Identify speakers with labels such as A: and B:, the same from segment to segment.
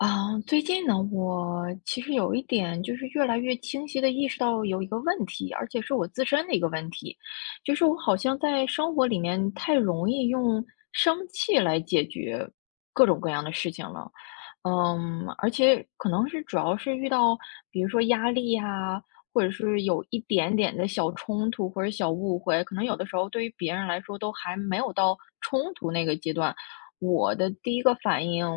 A: 啊，最近呢，我其实有一点，就是越来越清晰地意识到有一个问题，而且是我自身的一个问题，就是我好像在生活里面太容易用生气来解决各种各样的事情了。嗯，而且可能是主要是遇到，比如说压力呀，或者是有一点点的小冲突或者小误会，可能有的时候对于别人来说都还没有到冲突那个阶段。我的第1个反应，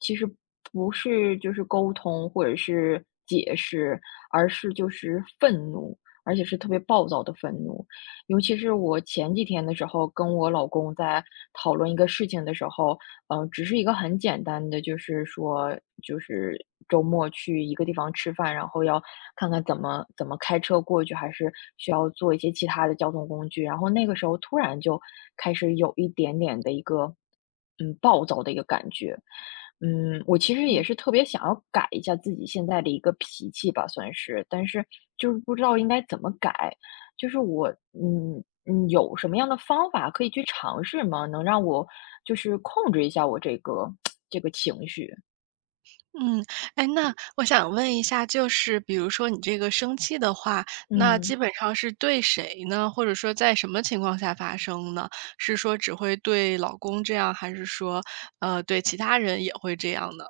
A: 其实不是就是沟通或者是解释，而是就是愤怒，而且是特别暴躁的愤怒。尤其是我前几天的时候，跟我老公在讨论一个事情的时候，呃，只是一个很简单的就是说就是周末去一个地方吃饭，然后要看看怎么怎么开车过去，还是需要坐一些其他的交通工具呀，然后那个时候突然就开始有一点点的一个嗯，暴躁的一个感觉。嗯，我其实也
B: 嗯。
A: 是特别想要改一下自己现在的一个脾气吧，算是，但是，就是不知道应该怎么改？就是我嗯嗯有什么样的方法可以去尝试吗？能让我就是控制一下我这个 这个情绪？
B: 嗯，哎，那我想问一下就是比如说你这个生气的话，那
A: 嗯。
B: 基本上是对谁呢？或者说在什么情况下发生呢？是说只会对老公这样？还是说，呃，对其他人也会这样呢？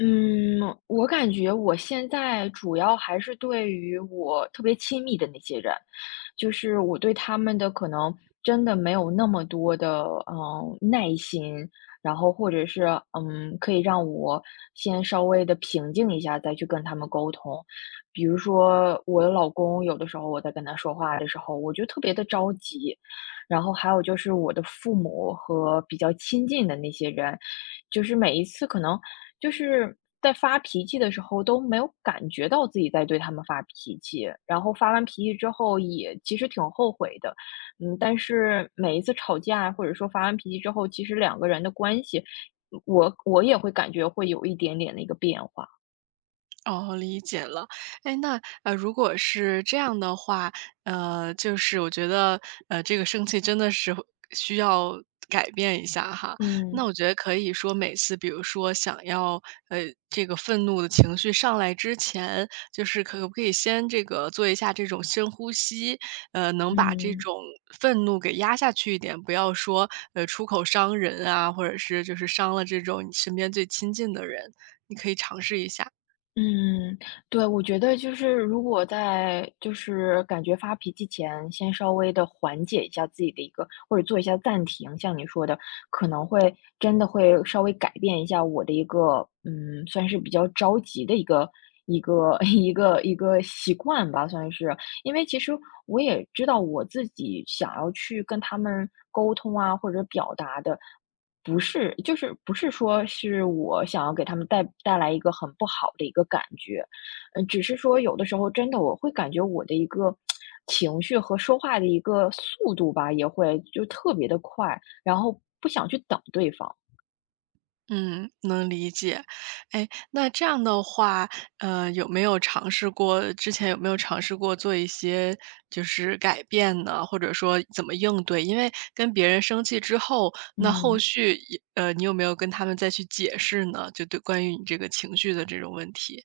A: 嗯，我感觉我现在主要还是对于我特别亲密的那些人。就是我对他们的可能，真的没有那么多的，呃，耐心，然后或者是，嗯，可以让我先稍微地平静一下，再去跟他们沟通。比如说我老公，有的时候我在跟他说话的时候，我就特别地着急，然后还有就是我的父母和比较亲近的那些人。就是每一次可能就是在发脾气的时候都没有感觉到自己在对他们发脾气，然后发完脾气之后也其实挺后悔的，嗯，但是每一次吵架，或者说发完脾气之后，其实两个人的关系，我我也会感觉会有一点点那个变化。
B: 啊，理解了。诶，那如果是这样的话，呃，就是我觉得，呃，这个生气真的是需要改变一下哈。那
A: 嗯。
B: 我觉得可以说每次比如说想要，呃，这个愤怒的情绪上来之前，就是可不可以先这个做一下这种深呼吸，呃，能把这
A: 嗯。
B: 种愤怒给压下去一点。不要说，呃，出口伤人啊，或者是就是伤了这种你身边最亲近的人，你可以尝试一下。
A: 嗯，对，我觉得就是如果在就是感觉发脾气前，先稍微地缓解一下自己的一个或者做一下暂停。像你说的，可能会真的会稍微改变一下我的一个，嗯，算是比较着急的一个一个一个一个习惯吧，算是。因为其实我也知道，我自己想要去跟他们沟通啊，或者表达的不是就是不是说是我想要给他们带带来一个很不好的一个感觉。嗯，只是说有的时候真的，我会感觉我的一个 情绪和说话的一个速度吧，也会就特别地快，然后不想去等对方。
B: 嗯，能理解。诶，那这样的话，呃，有没有尝试过之前有没有尝试过做一些就是改变呢，或者说怎么应对？因为跟别人生气之后，那后
A: 嗯。
B: 续一呃，你有没有跟他们再去解释呢，就对关于你这个情绪的这种问题？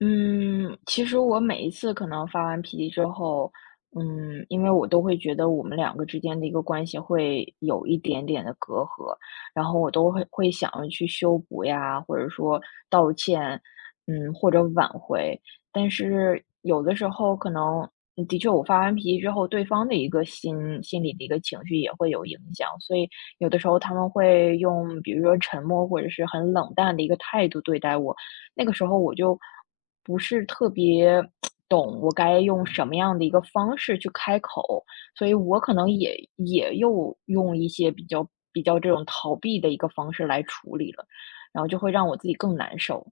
A: 嗯，其实我每一次可能发完脾气之后，嗯，因为我都会觉得我们两个之间的一个关系会有一点点的隔阂，然后我都会会想要去修补呀，或者说道歉，嗯，或者挽回。但是有的时候可能，嗯，的确我发完脾气之后，对方的一个心心里的一个情绪也会有影响。所以有的时候他们会用，比如说沉默，或者是很冷淡的一个态度对待我。那个时候我就不是特别 懂我该用什么样的一个方式去开口，所以我可能也也又用一些比较比较这种逃避的一个方式来处理了，然后就会让我自己更难受。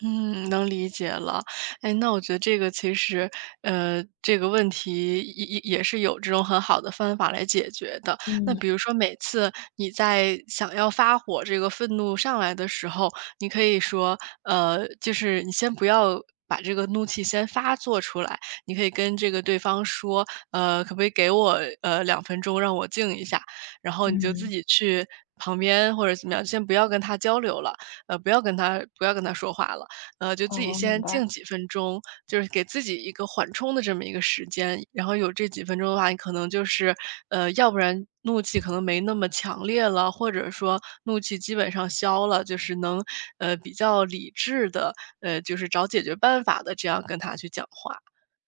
B: 嗯，能理解了。哎，那我觉得这个其实呃，这个问题也也也是有这种很好的方法来解决的。那
A: 嗯。
B: 比如说每次你在想要发火这个愤怒上来的时候，你可以说，呃，就是你先不要把这个怒气先发作出来，你可以跟这个对方说，呃，可不可以给我，呃，2分钟，让我静一下。然后你就自
A: 嗯。
B: 己去旁边，或者怎么样先不要跟他交流了，呃，不要跟他不要跟他说话了，呃，就自己
A: 哦，明
B: 先静
A: 白。
B: 几分钟，就是给自己一个缓冲的这么一个时间。然后有这几分钟的话，你可能就是，呃，要不然怒气可能没那么强烈了，或者说怒气基本上消了。就是能，呃，比较理智的，哎，就是找解决办法的这样跟他去讲话。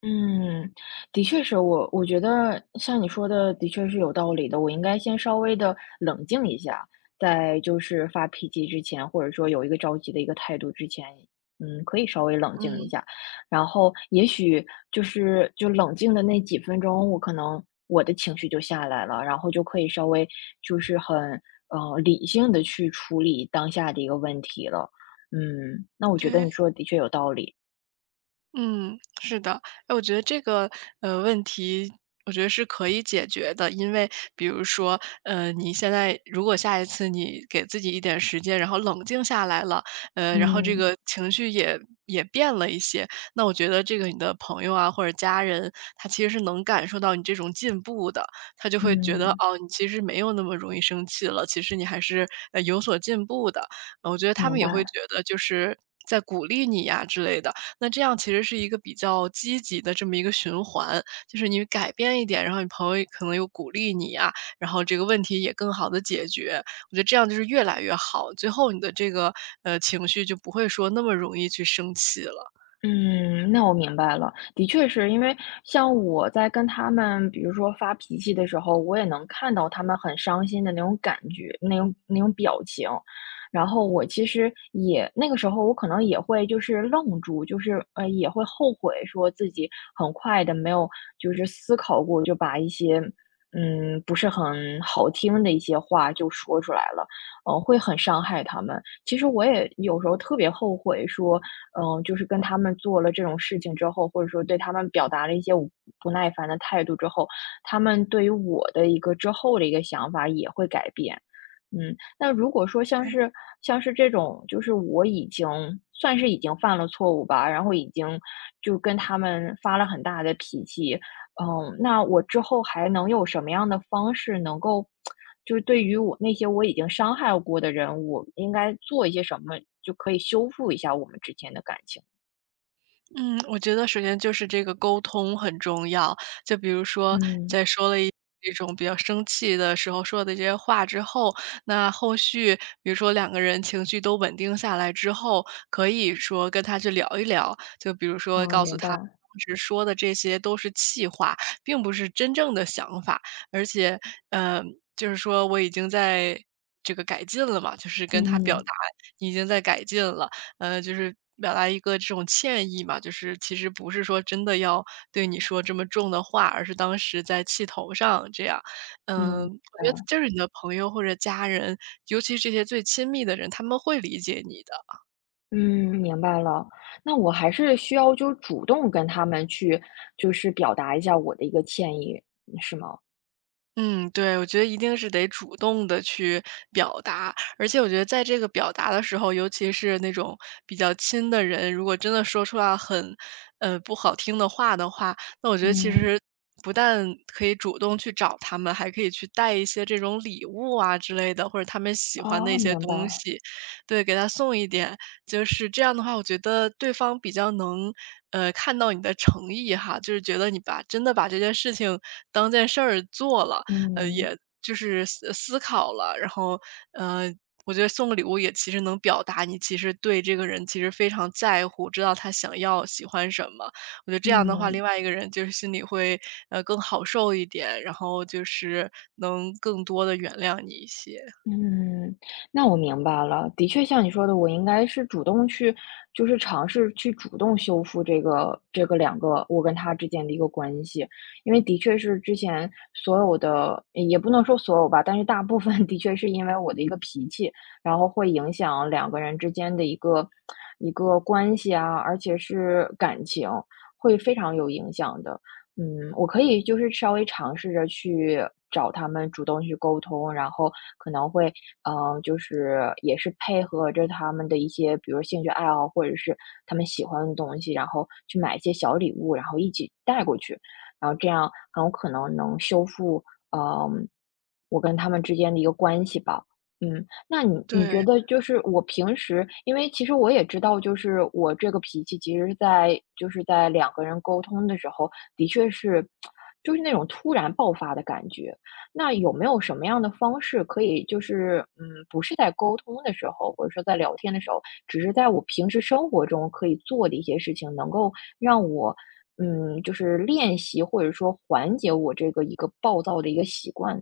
A: 嗯，的确是，我我觉得像你说的，的确是有道理的。我应该先稍微的冷静一下，在就是发脾气之前，或者说有一个着急的一个态度之前。嗯，可以稍微冷静
B: 嗯。
A: 一下，然后也许就是就冷静的那几分钟，我可能我的情绪就下来了。然后就可以稍微就是很，呃，理性地去处理当下的一个问题了，嗯，那我觉得你
B: 对。
A: 说的的确有道理。
B: 嗯，是的，哎，我觉得这个，呃，问题，我觉得是可以解决的。因为比如说，呃，你现在如果下一次你给自己一点时间，然后冷静下来了，呃，然后这
A: 嗯。
B: 个情绪也也变了一些，那我觉得这个你的朋友啊，或者家人，他其实是能感受到你这种进步的。他就会觉得，
A: 嗯。
B: 哦，你其实没有那么容易生气了。其实你还是，呃，有所进步的，嗯，我觉得他
A: 明
B: 们也会
A: 白。
B: 觉得就是再鼓励你呀之类的，那这样其实是一个比较积极的这么一个循环。就是你改变一点，然后你朋友可能又鼓励你呀，然后这个问题也更好地解决。我觉得这样就是越来越好，最后你的这个，呃，情绪，就不会说那么容易去生气了。
A: 嗯，那我明白了。的确是，因为像我在跟他们，比如说发脾气的时候，我也能看到他们很伤心的那种感觉，那种那种表情。然后我其实也那个时候我可能也会就是愣住，就是，呃，也会后悔说自己很快地，没有就是思考过，就把一些，嗯，不是很好听的一些话就说出来了，呃，会很伤害他们。其实我也有时候特别后悔说，嗯，就是跟他们做了这种事情之后，或者说对他们表达了一些我不耐烦的态度之后，他们对于我的一个之后的一个想法也会改变。嗯，那如果说像
B: 对。
A: 是像是这种，就是我已经算是已经犯了错误吧，然后已经就跟他们发了很大的脾气，嗯，那我之后还能有什么样的方式能够 就是对于我那些我已经伤害过的人，我应该做一些什么，就可以修复一下我们之间的感情？
B: 嗯，我觉得首先就是这个沟通很重要。就比如说，
A: 嗯。
B: 在说了一种比较生气的时候说了那些话之后，那后续比如说两个人情绪都稳定下来之后，可以说跟他去聊一聊，就比如说
A: 哦，
B: 告诉
A: 明
B: 他
A: 白。
B: 当时说的这些都是气话，并不是真正的想法。而且，呃，就是说我已经在这个改进了嘛，就是跟他表
A: 嗯。
B: 达，已经在改进了。呃，就是表达一个这种歉意嘛，就是其实不是说真的要对你说这么重的话，而是当时在气头上这样。
A: 嗯，
B: 呃，
A: 明
B: 感觉
A: 白。
B: 就是你的朋友或者家人，尤其是这些最亲密的人，他们会理解你的。
A: 嗯，明白了。那我还是需要就是主动跟他们去就是表达一下我的一个歉意，嗯，是吗？
B: 嗯，对，我觉得一定是得主动地去表达。而且我觉得在这个表达的时候，尤其是那种比较亲的人，如果真的说出来很，嗯，不好听的话的话，那我觉得其
A: 嗯。
B: 实不但可以主动去找他们，还可以去带一些这种礼物啊之类的，或者他们喜欢的一
A: 哦，
B: 些
A: 明
B: 东
A: 白。
B: 西。对，给他送一点，就是这样的话，我觉得对方比较能，嗯，看到你的诚意哈，就是觉得你把真的把这件事情当件事儿做了，呃，
A: 嗯。
B: 也就是思思考了。然后，呃，我觉得送个礼物也其实能表达你其实对这个人其实非常在乎，知道他想要喜欢什么。我觉得这样的话，另
A: 嗯。
B: 外一个人就是心里会，呃，更好受一点，然后就是能更多地原谅你一些。
A: 嗯，那我明白了。的确像你说的，我应该是主动去，就是尝试去主动修复这个这个两个我跟他之间的一个关系。因为的确是之前，所有的也不能说所有吧，但是大部分的确是因为我的一个脾气，然后会影响两个人之间的一个 一个关系啊，而且是感情，会非常有影响的，嗯。我可以就是稍微尝试着去找他们主动去沟通，然后可能会，呃，就是也是配合着他们的一些比如说兴趣爱好，或者是他们喜欢的东西，然后去买一些小礼物，然后一起带过去，然后这样很有可能能修复，呃，我跟他们之间的一个关系吧。嗯，那你你觉
B: 对。
A: 得就是我平时因为其实我也知道，就是我这个脾气，其实是在就是在两个人沟通的时候，的确是 就是那种突然爆发的感觉。那有没有什么样的方式可以就是，嗯，不是在沟通的时候，或者说在聊天的时候，只是在我平时生活中可以做的一些事情，能够让我，嗯，就是练习或者说缓解我这个一个暴躁的一个习惯？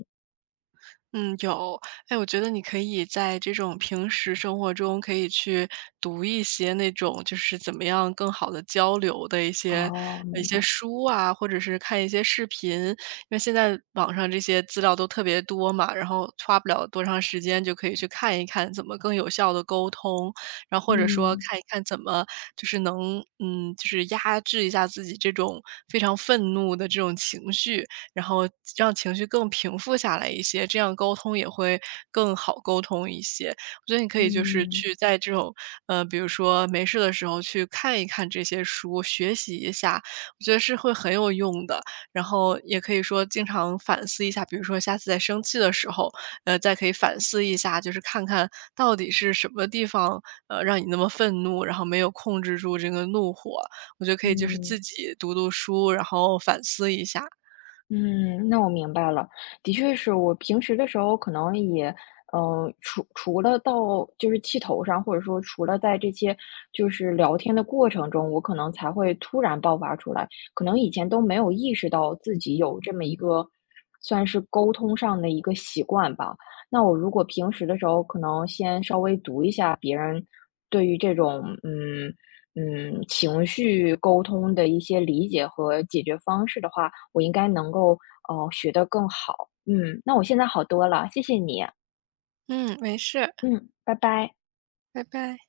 B: 嗯，有，哎，我觉得你可以在这种平时生活中，可以去读一些，那种就是怎么样更好地交流的一些
A: 哦，
B: 一
A: 明
B: 些
A: 白。
B: 书啊，或者是看一些视频。因为现在网上这些资料都特别多嘛，然后花不了多长时间，就可以去看一看怎么更有效地沟通。然后或者说
A: 嗯。
B: 看一看怎么就是能嗯，就是压制一下自己这种非常愤怒的这种情绪。然后让情绪更平复下来一些，这样沟通也会更好沟通一些。我觉得你可以就是
A: 嗯。
B: 去在这种呃，比如说没事的时候去看一看这些书，学习一下，我觉得是会很有用的。然后也可以说经常反思一下，比如说下次在生气的时候，呃，再可以反思一下，就是看看到底是什么地方，呃，让你那么愤怒，然后没有控制住这个怒火？我觉得可以就是
A: 嗯。
B: 自己读读书，然后反思一下。
A: 嗯，那我明白了。的确是我平时的时候可能也，呃，除除了到就是气头上，或者说除了在这些，就是聊天的过程中，我可能才会突然爆发出来。可能以前都没有意识到，自己有这么一个算是沟通上的一个习惯吧。那我如果平时的时候，可能先稍微读一下别人对于这种嗯嗯，情绪沟通的一些理解和解决方式的话，我应该能够，呃，学得更好。嗯，那我现在好多了，谢谢你。
B: 嗯，没事。
A: 嗯，拜拜。
B: 拜拜。